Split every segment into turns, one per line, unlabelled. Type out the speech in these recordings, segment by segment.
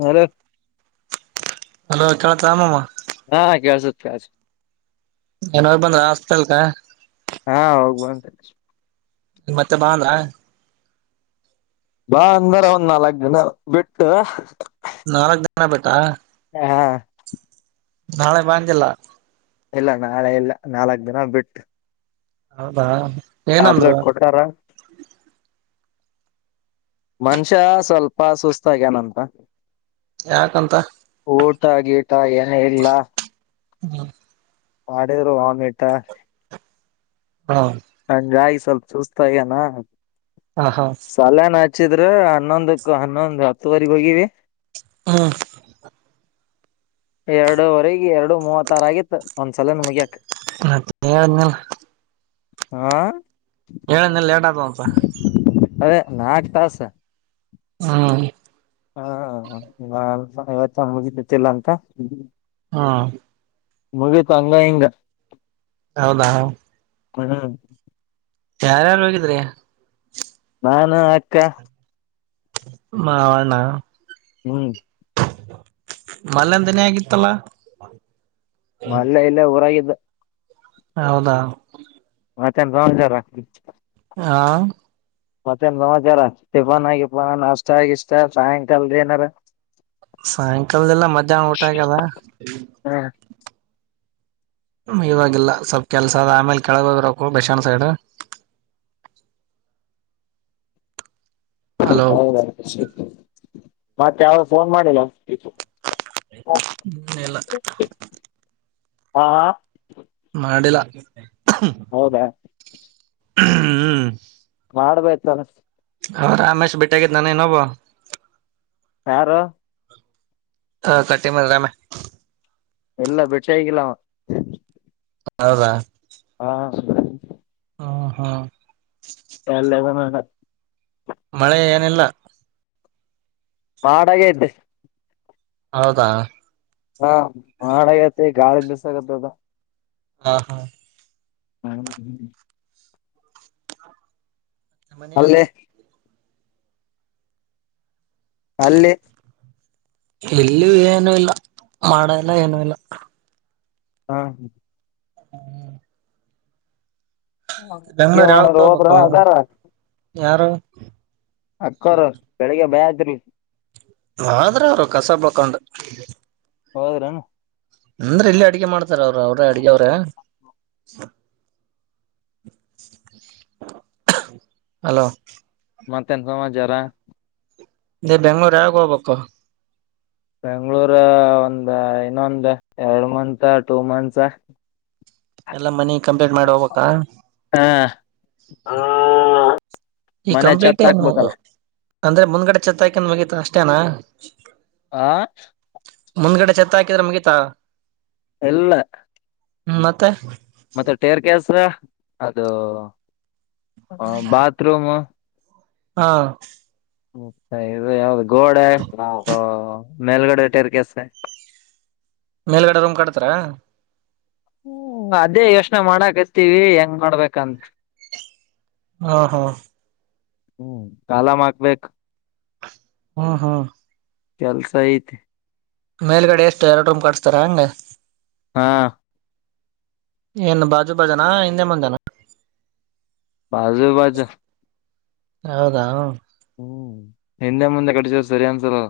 ಹದ.
ಹಲೋ ಕೇಳತ್ರ ರಾಮಮ್ಮ.
ಆ ಹಾ, ಕೆಲಸದ.
ಏನವ್ ಬಂದ್ರ ಆಸ್ಪತ್ಲ್.
ಹಾ [inaudible]
ಮತ್ತೆ ಬಾ ಅಂದ್ರಾ
ಬಾ ಅಂದಾರ ಒಂದ್ ನಾಲ್ಕ್ ಜನ ಬಿಟ್ಟು.
ನಾಲ್ಕ್ ದಿನ ಬೇಟಾ.
ಹಾ.
ನಾಳೆ ಬಂದಿಲ್ಲ.
ಇಲ್ಲ ನಾಳೆ ಎಲ್ಲ ನಾಲ್ಕ್ ದಿನ ಬಿಟ್ಟು.
ಹೌದಾ ಏನಂದ್ರು
ಟಾಬ್ಲೆಟ್ ಕೊಟ್ಟಾರಾ ಮನುಷ್ಯ ಸ್ವಲ್ಪ ಸುಸ್ತಾಗ್ಯನಂತ
ಯಾಕಂತ
[unintelligible] ಏನ ಇಲ್ಲ
ಹ್ಮ
ಮಾಡಾಡರು ಒಮೆಟ
ಹ
ಹಜಾಯ ಸ್ವಲ್ಪ ಸೂಸ್ತಾಯನಾ
ಹಾ ಹಾ
ಹಚ್ಚಿದ್ರ ಹನ್ನೊಂದಕ್ಕ ಹನ್ನೊಂದು ಹತ್ತುವರೆಗ ಹೋಗಿವಿ
ಹ್ಮ
ಎರಡೂವರೆಗೆ ಎರಡು ಮೂವತ್ತಾರ ಆಗಿತ್ತು ಒಂದ್ಸಲ [unintelligible]
ಮತ್ತ ಅನ್ನಲ್ಲ
ಹಾ
ಹೇಳನ ಲೇಟ್ಗ್ವಪ
ಅದೇ ನಾಕ್ ತಾಸ
ಹ್ಮ
ಹಾ ಇವತ್ತು ಮುಗಿದತಿಲ್ಲ ಅಂತ
ಹಾ
ಮುಗತ ಹಂಗ ಹಿಂಗ
ಹೌದಾ
ಹ
ಯಾರ್ಯಾರು ಹೋಗಿದ್ರಿ
ನಾನು ಅಕ್ಕ
ಮಾವಣ
ಹ್ಮ್.
ಮಲ್ಯಾಂದನೇ ಆಗಿತ್ತಲ್ಲ.
ಮಲ್ಯ ಇಲ್ಲೇ ಊರಾಗಿದ್ದ.
ಹೌದಾ.
ಮತ್ತೆ ಎನ್ ಸಮಾಚಾರ.
ಹಾ.
ಮತ್ತೇನ್ ನಮಾಚಾರ ಟಿಫನ್ಗಿಫಾನ ನಾಷ್ಟ ಗಿಷ್ಟ ಸಾಯಂಕಾಲದ ಏನಾರ.
ಸಾಯಂಕಾಲದಿಲ್ಲ ಮಧ್ಯಾಹ್ನ ಊಟ ಆಗ್ಯದ.
ಹ್ಮ್
ಇವಾಗಿವಾಗಿಲ್ಲ ಸ್ವಲ್ಪ ಕೆಲ್ಸ ಅದ ಆಮೇಲೆ ಕೆಳಗೆ ಹೋಗಿ ಬರಬೇಕುಕ ಬಷನ್ ಸೈಡ್. [unintelligible] ಹಲೋ
ಹೌದಾ [inaudible] ಮತ್ತವಫೋನ್ ಮಾಡಿಲ್ಲ.
ಇಲ್ಲ
ಹಾ. ಹೌದಾ
[inaudible] ಹ್ಮ್.
ಮಾಡ್ಬೇಕ ತಾನೇ.
ಹ ರಾಮೇಶ್ ಬೆಟ್ಟಿಗಿದ್ದ್ನ ಇನೊಬ್ಬವ.
ಯಾರು.
ಹ ಕಟ್ಟಿ ಮನೆ ರಾಮ್ಯ.
ಇಲ್ಲ ಬೆಟ್ಟಿ ಆಗಿಲ್ಲವ.
ಹೌದ.
ಹಾ.
ಹ ಹಾ.
ಎಲ್ಲೆದನೇನೋ.
ಮಳೆ ಏನಿಲ್ಲ.
ಮಾಡಾ ಆಗೈತಿ.
ಹೌದಾ.
ಹಾ ಮಾಡ ಆಗೈತಿ ಗಾಳಿ ಬಿಸಗತದ.
ಹಾ ಹಾ.
[unintelligible]
ನಮ್ಮನೆ ಅದು.
ಅಲ್ಲಿ ಅಲ್ಲಿ.
ಇಲ್ಲಿ ಏನು ಇಲ್ಲ ಮಾಡ ಎಲ್ಲ ಏನು ಇಲ್ಲ.
ಹಾ.
ಹ್ಮ್.
ಏನ್
ಬೆಂಗ್ಗಳೂರು
ಮಾಡೋದು
ಯಾವಗ
ಹೋದ್ರ
ಹೋಗ್ಬೇಕು
ಅದಾರ
ಯಾರು.
ಅಕ್ಕರು ಬೆಳಿಗ್ಗೆ ಭಯದ್ರಿ.
ವದ್ರೂ ಅವರು ಕಸ ಬಳಕೊಂಡು.
ಹೌದ್ರನು.
ಅಂದ್ರ ಇಲ್ಲಿ ಅಡ್ಗೆ ಮಾಡ್ತಾರ ಅವ್ರ ಅವ್ರೇ ಅಡಗೆ ಅವ್ರ. [unintelligible] ಹಲೋ.
ಮತ್ತೇನ್ ಸಮಾಚಾರ.
ನೀ ಬೆಂಗ್ಳೂರ್ ಯಾವಗ ಹೋಗ್ಬೇಕು.
ಬೆಂಗ್ಳೂರ ಒಂದ ಇನ್ನೊಂದ ಎರಡ್ ಮಂತ್ ಟೂ ಮಂತ್ಸ.
ಎಲ್ಲ ಮನಿ ಕಂಪ್ಲೀಟ್ ಮಾಡ ಹೋಗಬೇಕಾ.
ಹ
ಈ
ಮನೆ
ಕಂಪ್ಲೀಟ್
ಚತ್
ಏನು
ಹಾಕ್ಬೇಕಲ್ಲ
ಅಂದ್ರೆ ಮುಂದ್ಗಡೆ ಚತ್ತಾಕನ್ ಮುಗಿತ ಅಷ್ಟೇನಾ.
ಆ.
ಮುಂದ್ಗಡೆ ಛತ್ ಹಾಕಿದ್ರೆ ಮುಗೀತಾ.
ಇಲ್ಲ.
ಹ್ಮ ಮತ್ತೆ.
ಮತ್ತೆ ಟೇರ್ ಕೇಸ್ ಅದು ಬಾತ್ರೂಮು.
ಹಾ.
ಮ ಇದು ಯಾವ್ದ ಗೋಡೆ ಮೇಲ್ಗಡೆಟೆರ್ಕಸ್.
ಮೇಲ್ಗಡೆ ರೂಮ್ ಕಡತ್ರರ.
ಹ್ಮ ಅದೇ ಯೋಚನೆ ಮಾಡಕ್ತೀವಿ ಹೆಂಗ್ ಮಾಡ್ಬೇಕಂತ್.
ಹಾ ಹಾ.
ಹ್ಮ ಕಾಲಾಮ ಆಕ್ಬೇಕಕ್.
ಹ್ಮ ಹಾ.
ಕೆಲ್ಸ ಐತಿ.
ಮೇಲ್ಗಡೆ ಎಷ್ಟು ಎರಡ್ ರೂಮ್ ಕಟ್ಸ್ತಾರ ಹಂಗಗೆ.
ಹಾ.
ಏನ್ ಬಾಜು ಬಾಜನಾ ಹಿಂದೆ ಮುಂದಾನ.
ಬಾಜು ಬಾಜ.
ಹೌದಾ.
ಹ್ಮ್ ಹಿಂದೆ ಮುಂದೆ ಕಡಿಸಿದ್ರ ಸರಿ ಅನ್ಸಲ್ಲ.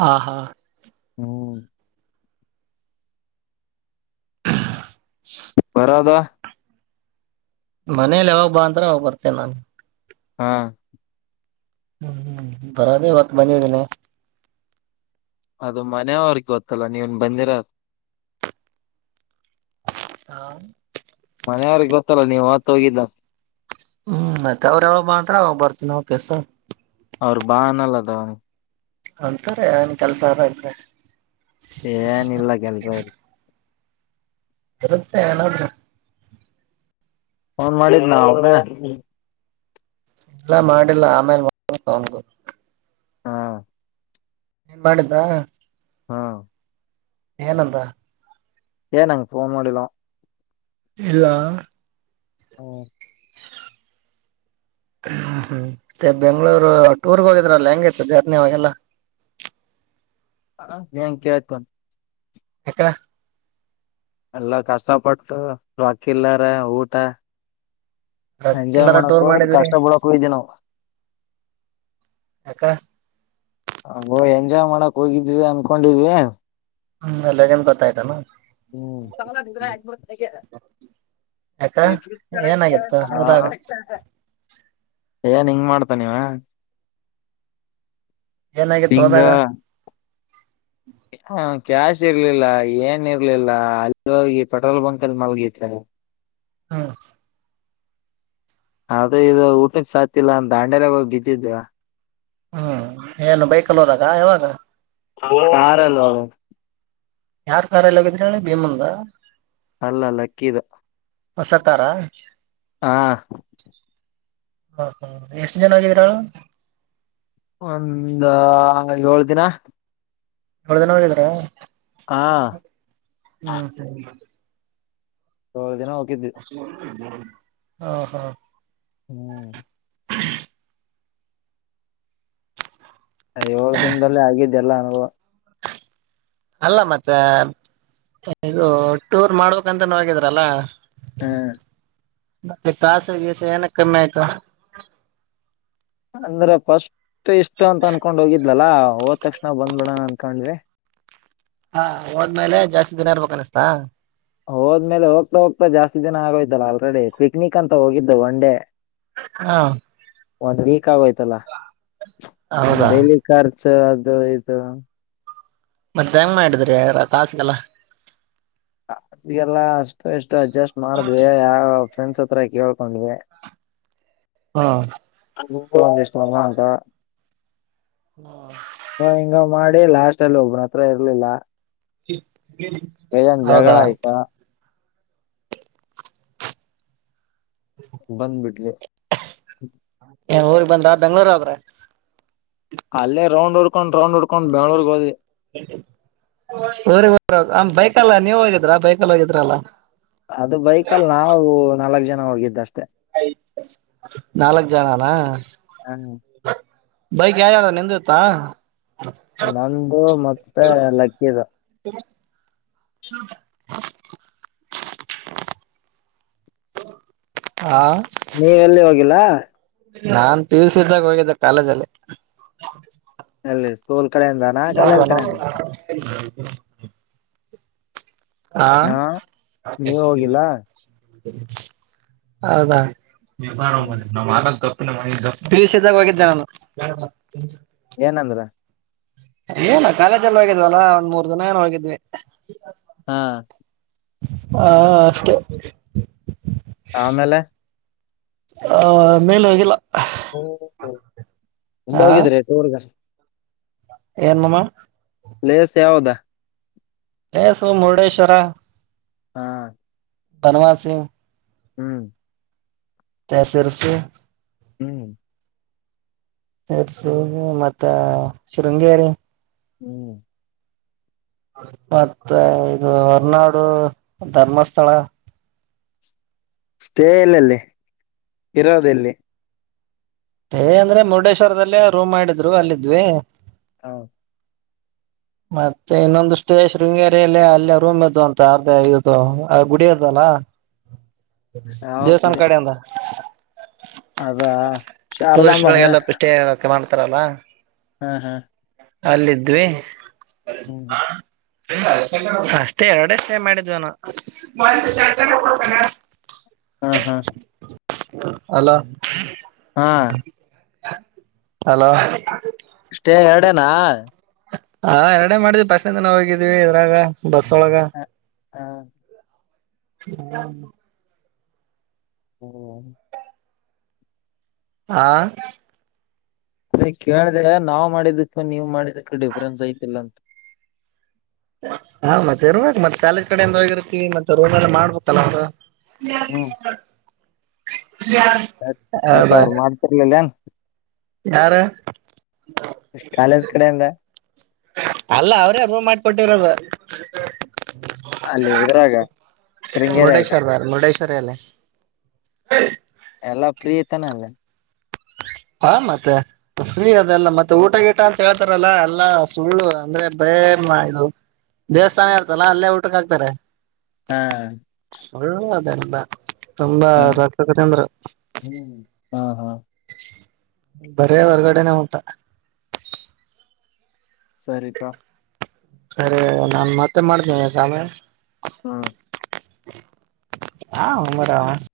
ಹಾ ಹಾ.
ಹ್ಮ್. ಬರದ.
ಮನೇಲಿ ಯಾವಾಗ ಬಾ ಅಂತತ್ರ ಅವಾಗ ಬರ್ತೇನೆ ನಾನು.
ಹಾ.
ಹ್ಮ್ ಹ್ಮ್ ಬರದೇ ಇವತ್ ಬಂದಿದ್ದೇನೆ.
ಅದು ಮನೆಯವ್ರಿಗೆ ಗೊತ್ತಲ್ಲ ನೀವನ್ ಬಂದಿರ್.
ಹಾ.
ಮನೆ ಯಾವರಿಗೆ ಗೊತ್ತಲ್ಲ ನೀವು ಮತ್ತ ಹೋಗಿದ್ದ.
ಹ್ಮ್ ಮತ್ತೆ ಅವ್ರ ಯಾವಾಗ್ ಬಾ ಅವಾಗ ಬರ್ತನಾ ವಾಪಾಸ್.
ಅವ್ರ್ ಬಾನಲ್ಲದ ತನ್.
ಅಂತಾರೆ ಅವನ್ ಕೆಲ್ಸ ಆದ ಇದ್ರ.
ಏನ್ ಇಲ್ಲ ಕೆಲ್ಸ ಇಲ್ಲಿ.
ಇರುತ್ತೆ ಏನಾದ್ರು.
ಫೋನ್ ಮಾಡಿದ ಅವ್ನ್.
ಇಲ್ಲ ಮಾಡಡಿಲ್ಲ ಆಮೇಲೆ ಮಾಡಬೇಕು ಅವಂಗೂ.
ಹಾ.
ನಿನ್ ಮಾಡಿದ್ದಾ.
ಹಾ.
ಏನ್ ಅಂದ.
ಏನ್ ನಂಗ ಫೋನ್ ಮಾಡಡಿಲೋ.
ಇಲ್ಲಾ.
ಹ್ಮ್ಮ್.
ಹ್ಮ್ ಮತ್ತೆ ಬೆಂಗ್ಳೂರು ಟೂರ್ಗೆ ಹೋಗಿದ್ರಲ್ಲ ಹೆಂಗೈತ್ತು ಜರ್ನಿ ಅವಾಗೆಲ್ಲ.
ಹ ಏನ್ ಕೇಳ್ತ್ಯಾ.
ಯಾಕ್.
ಎಲ್ಲ ಕಷ್ಟಪಟ್ಟು ರೊಕ್ಕಿಲ್ಲಾರ ಊಟ. ಎಜಾಯ್
ಎಲ್ಲಾರ ಟೂರ್
ಮಾಡೋಕೊಡ್ರು
ಮಾಡಿದ್ರಿ
ಕಷ್ಟಪಡ ಕುದಿನವು.
ಯಾಕ.
ಹೋ ಎಂಜಾಯ್ ಮಾಡಕ್ ಹೋಗಿದೀವಿ ಅನ್ಕೊಂಡಿದ್ವಿ.
ಹ್ಮ ಅಲ್ಲಾಗೇನ್ ಗೊತ್ತಾಯ್ತಾನ.
ಹ್ಮ್ಮ್.
ಯಾಕ ಏನಾಗಿತ್ತು ಹೋದಾಗ
[unintelligible] [unintelligible] ಏನ್ ಹಿಂಗ್ ಮಾಡ್ತ ಇವ.
ಏನಾಗಿತ್ತು ಹೋದಾಗ.
ಹಾ. ಕ್ಯಾಶ್ ಇರ್ಲಿಲ್ಲ ಏನ್ ಇರ್ಲಿಲ್ಲ ಅಲ್ಲಿೋಗಿ ಪೆಟ್ರೋಲ್ ಬಂಕ್ ಅಲ್ಲಿ ಮಲ್ಗೈತ್
ಹಾ
ಅದ ಇದು ಊಟ ಸಾತಿಲ್ಲ ಅ ದಾಂಡ್ಯಲೆಗಿ ಹೂಗಿ ಬಿದ್ದಿದ್
ಹ್ಮ್ ಏನು ಬೈಕ್ ಅಲ್ಲಿ ಹೋದಾಗ ಯಾವಾಗ
ಕಾರಲ್ ಹೋ
ಯಾರ್ ಕಾರ್ ಎಲ್ಲ ಹೋಗಿದ್ರಿ ಹೇಳಿ ಭೀಮಂದ
ಅಲ್ಲ ಲಕ್ಕೀದ
ಹೊಸ ಕಾರ
ಹಾ
ಹಾ ಹಾ ಎಷ್ಟು ಜನ ಆಗಿದ್ರಾಳು
ಒಂದ ಏಳ ದಿನ
ಏಳ ದಿನ ಹೋಗಿದ್ರಾ
ಹ
ಹಾ
ಏಳ ದಿನ ಹ
ಹಾ ಹಾ
ಹ್ಮ್
[unintelligible]
ಆ ಏಳ ದಿನದಲ್ಲಿ ಆಗಿದ್ದ ಎಲ್ಲಾ ಅನುಭವ
ಅಲ್ಲ ಮತ್ತೆ ಇದು ಟೂರ್ ಮಾಡ್ಬೇಕ್ಂತ ಹಗಿದ್ರಲ್ಲ
ಹ್ಮ್
ಮತ್ತೆ ಕಾಸ ಗಿಸ ಏನ ಕಮ್ಮಿ ಆಯ್ತು
ಅಂದ್ರ ಫಸ್ಟ್ ಇಷ್ಟ ಅಂತ ಅನ್ಕೊಂಡ್ ಹೋಗಿದ್ದ ಲ್ಲಾ ಹೋದ್ ತಕ್ಷಣ ಬಂದ್ಬೇಡಣ ಅನ್ಕೊಂಡ್ವಿ
ಹಾ ಹೋದ್ಮೇಲೆ ಜಾಸ್ತಿ ದಿನ ಇರ್ಬೇಕ ಅನ್ನಷ್ಟಾ
ಹೋದ್ಮೇಲೆ ಹೋಗ್ತಾ ಹೋಗ್ತಾ ಜಾಸ್ತಿ ದಿನ ಆಗೋಯ್ಲ್ಲ ಆಲ್ರೆಡಿ ಪಿಕ್ನಿಕ್ ಅಂತ ಹೋಗಿದ್ದು ಒನ್ ಡೇ
ಹಾ
ಒಂದ್ ವೀಕ್ ಆಗೋಯ್ತಲ್ಲ ಒಂದು
ಹೌದಾ
ಡೈಲಿ ಕಾರ್ ಅದು ಇದು
ಮತ್ತ ಹೆಂಗ ಮಾಡಿದ್ರಿ ಯಾರ ಕಾಸಿಗೆಲ್ಲ
ಕಾಸಿಗೆಲ್ಲ ಅಷ್ಟು ಎಷ್ಟು ಅಡ್ಜಸ್ಟ್ ಮಾಡಿದ್ವಿ ಯಾವ ಫ್ರೆಂಡ್ಸ್ ಹತ್ರ ಕೇಳ್ಕೊಂಡ್ೆ
ಹಾ
ಒಂದಷ್ಟ ಅಮ್ಮ ಅಂತ ಹಂಗ ಮಾಡ ಡೇ ಲಾಸ್ಟ್ ಅಲ್ಲಿ ಒಬ್ಬನ ಹತ್ರ ಇರ್ಲಿಲ್ಲ
[inaudible]
ಕೈಯೊಂದ್
ಹೌದಾ
ಜಗಳ ಆಯ್ತಾ ಬಂದ್ಬಿಡ್ಲಿ [inaudible]
ಏನ್ ಊರಿಗೆ ಬಂದ್ರ ಬೆಂಗ್ಳೂರ್ ಹೂದ್ರೆ
ಅಲ್ಲೇ ರೌಂಡ್ ಹೊಡ್ಕೊಂಡ್ ರೌಂಡ್ ಹೊಡ್ಕೊಂಡ್ ಬೆಂಗ್ಳೂರ್ಗ್ ಹೋದ್ವಿ
[inaudible] ಬರ ಬ ಆ ಬೈಕಲ್ಲಾ ನೀವ್ ಹೋಗಿದ್ರ ಬೈಕಲ್ಲ ಹೋಗಿದ್ರಲ್ಲಾ
ಅದು ಬೈಕ್ಲ್ಲಿ ನಾವು ನಾಲ್ಕ್ ಜನ ಹಗಿದ್ದಷ್ಟೆ
ನಾಲ್ಕ ಜನಾನಾ
ಹ್ಮ್
ಬೈಕ್ ಯಾವ್ಯಾರ ನಿಂದತ್ತಾ
ನಂದು ಮತ್ತೆ ಲಕ್ಕೀಿದ
ಸ [unintelligible] ಹಾ
ನೀವೆ ಎಲ್ಲಿ ಹೋಗಿಲ್ಲ
ನಾನ್ ಪೀಯುಸಿದ್ದಾಗ ಹೋಗಿದ್ದೆ ಕಾಲಜಾಲೆ
ಅಲ್ಲಿ ಸ್ೋಲ್ಪ
[unintelligible] ಹಾ
ಹ ನೀವ್ ಹೋಗಿಲ್ಲ
ಹೌದಾ ಬೀಸಿದಾಗ ಹೋಗಿದ್ದ ಅವನು
ಏನಂದ್ರ
ಏನ ಕಾಲೇಜಲ್ಲಿ ಹೋಗಿದ್ವಲ್ಲಾ ಒಂದ್ ಮೂರ್ ದಿನ ಏನ ಹೋಗಿದ್ವಿ
ಹಾ
ಹಾ ಅಷ್ಟೇ
ಆಮೇಲೆ
ಆ ಮೇಲೆ ಹೋಗಿಲ್ಲ
ಹೂ ಹಂಗ ಹೋಗಿದ್ರಿ ಟೂರ್ಗ
ಏನ ಮಾಮ
ಪ್ಲೇಸ್ ಯಾವದಾ
ಪ್ಲೇಸ್ ಸು ಮುರುಡೇಶ್ವರ
ಹಾ
ಬನವಾಸಿ
ಹ್ಮ್
ಮತ್ತೆ ಶಿರಸಿ
ಹ್ಮ್
ಸರ್ಸ ಮತ್ತ ಶೃಂಗೇರಿ
ಹ್ಮ್
ಮತ್ತ ಇದು ಹೊರನಾಡು ಧರ್ಮಸ್ಥಳ
ಸ್ಟೇ ಎಲ್ಲಲ್ಲಿ ಇರೋದೆಲ್ಲಿ
ಸ್ಟೇ ಅಂದ್ರೆ ಮುರುಡೇಶ್ವರದಲ್ಲೇ ರೂಮ್ ಮಾಡಿದ್ರು ಅಲ್ಲಿದ್ವಿ
ಹೌದ
[inaudible] ಮತ್ತೆ ಇನ್ನೊಂದಷ್ಟೇ ಶೃಂಗೇರಿಲ್ಲಿ ಅಲ್ಲೇ ರೂಮ್ ಇದ್ದು ಅಂತ ಅರ್ಧ ಇದು ಆ ಗುಡಿ ಅದಲ್ಲ
ಯಾವದ್
ದೇವಸ್ಥಾನ
ಬಿಡಿ
ಕಡೆ ಇಂದ
ಅದಾ
ಟೂರಿಸ್ಟ್
ಶಾರದಾಂಬ
ಗಳಿಗೆಲ್ಲ ಸ್ಟೇ ಆಗಕ್ಕೆ ಮಾಡ್ತಾರಲ್ಲ
ಹ್ಮ್ ಹ್ಮ್
ಅಲ್ಲಿದ್ವಿ
ಹ್ಮ
ಅಷ್ಟೇ ಎರಡೆ ಸ್ಟೇ ಮಾಡಿದ್ವಿನು
ಹ್ಮ ಹೂ
ಹಲೋ
ಹಾಂ
ಹಲೋ
ಸ್ಟೇ ಎರಡೇನಾ
ಹಾ ಎರಡೆೇ ಮಾಡಿದ್ವಿ ಬಸ್ ಇಂದನಾ ಹೋಗಿದ್ವಿ ಇದ್ರಾಗ ಬಸ್ ವೋಲಗ
ಹ್ಮ್
ಆ
ಅದ ಕೇಳ್ದೆ ನಾವ್ ಮಾಡಿದಕ್ಕ ನೀವ್ ಮಾಡಿದಕ್ಕೆ ಡಿಫ್ರನ್ಸ್ ಐತಿಲ್ಲ ಅಂತ
ಹಾ ಮತ್ತೆ ಇರ್ಬೇಕ್ ಮತ್ತೆ ಕಾಲೇಜ್ ಕಡೆ ಇಂದ ಹೋಗಿರ್ತ್ತೀವಿ ಮತ್ತೆ ರೂಮ್ ಎಲ್ಲ ಮಾಡ್ಬೇಕಲ್ಲ ಅವರು
ಹ್ಮ್ ಯಾಕ
[unintelligible]
ಅವ್ರು ಮಾಡ್ತಿರ್ಲಿಲ್ಲ ಏನ್
ಯಾರ
ಕಾಲೇಜ್ ಕಡೆಯಿಂದ
ಅಲ್ಲ ಅವರೇ ರೂಮ್ ಮಾಡಿಕೊಟ್ಟಿರೋದು
ಅಲ್ಲಿ ಇದ್ರಾಗ
[unintelligible] ಮುರುಡೇಶ್ವರದಾಗ ಮುರುಡೇಶ್ವರ ಅಲ್ಲೇ
ಎಲ್ಲ ಫ್ರೀ ಇತ್ತೇನಲ್ಲಿ
ಂ [inaudible] ಹಾ ಮತ್ತೆ ಫ್ರೀ ಅದೆಲ್ಲ ಮತ್ತೆ ಊಟ ಗೀಟ ಅಂತ ಹೇಳ್ತಾರಲ್ಲಾ ಎಲ್ಲಾ ಸುಳ್ಳು ಅಂದ್ರೆ ಬೇ ಇದು ದೇವಸ್ಥಾನ ಇರ್ತಲ್ಲಾ ಅಲ್ಲೇ ಊಟಕ್ ಹಾಕ್ತಾರೆ
ಹಾ
ಸುಳ್ಳು ಅದೆಲ್ಲ ತುಂಬಾ
ಹಾ
ದಂತಕಥೆ
ಹ್ಮ್ ಹಾ ಹಾ
ಬರೆ ಹೊರಗಡೆನೇ ಊಟ
ಸರಿತಾ
ಸರಿ ನಾನ್ ಮತ್ತೆ ಮಾಡ್ತೇನಿ ಯಕಾಮೇ
ಹಾ
ಹಾ ಉಮರಾವ [inaudible]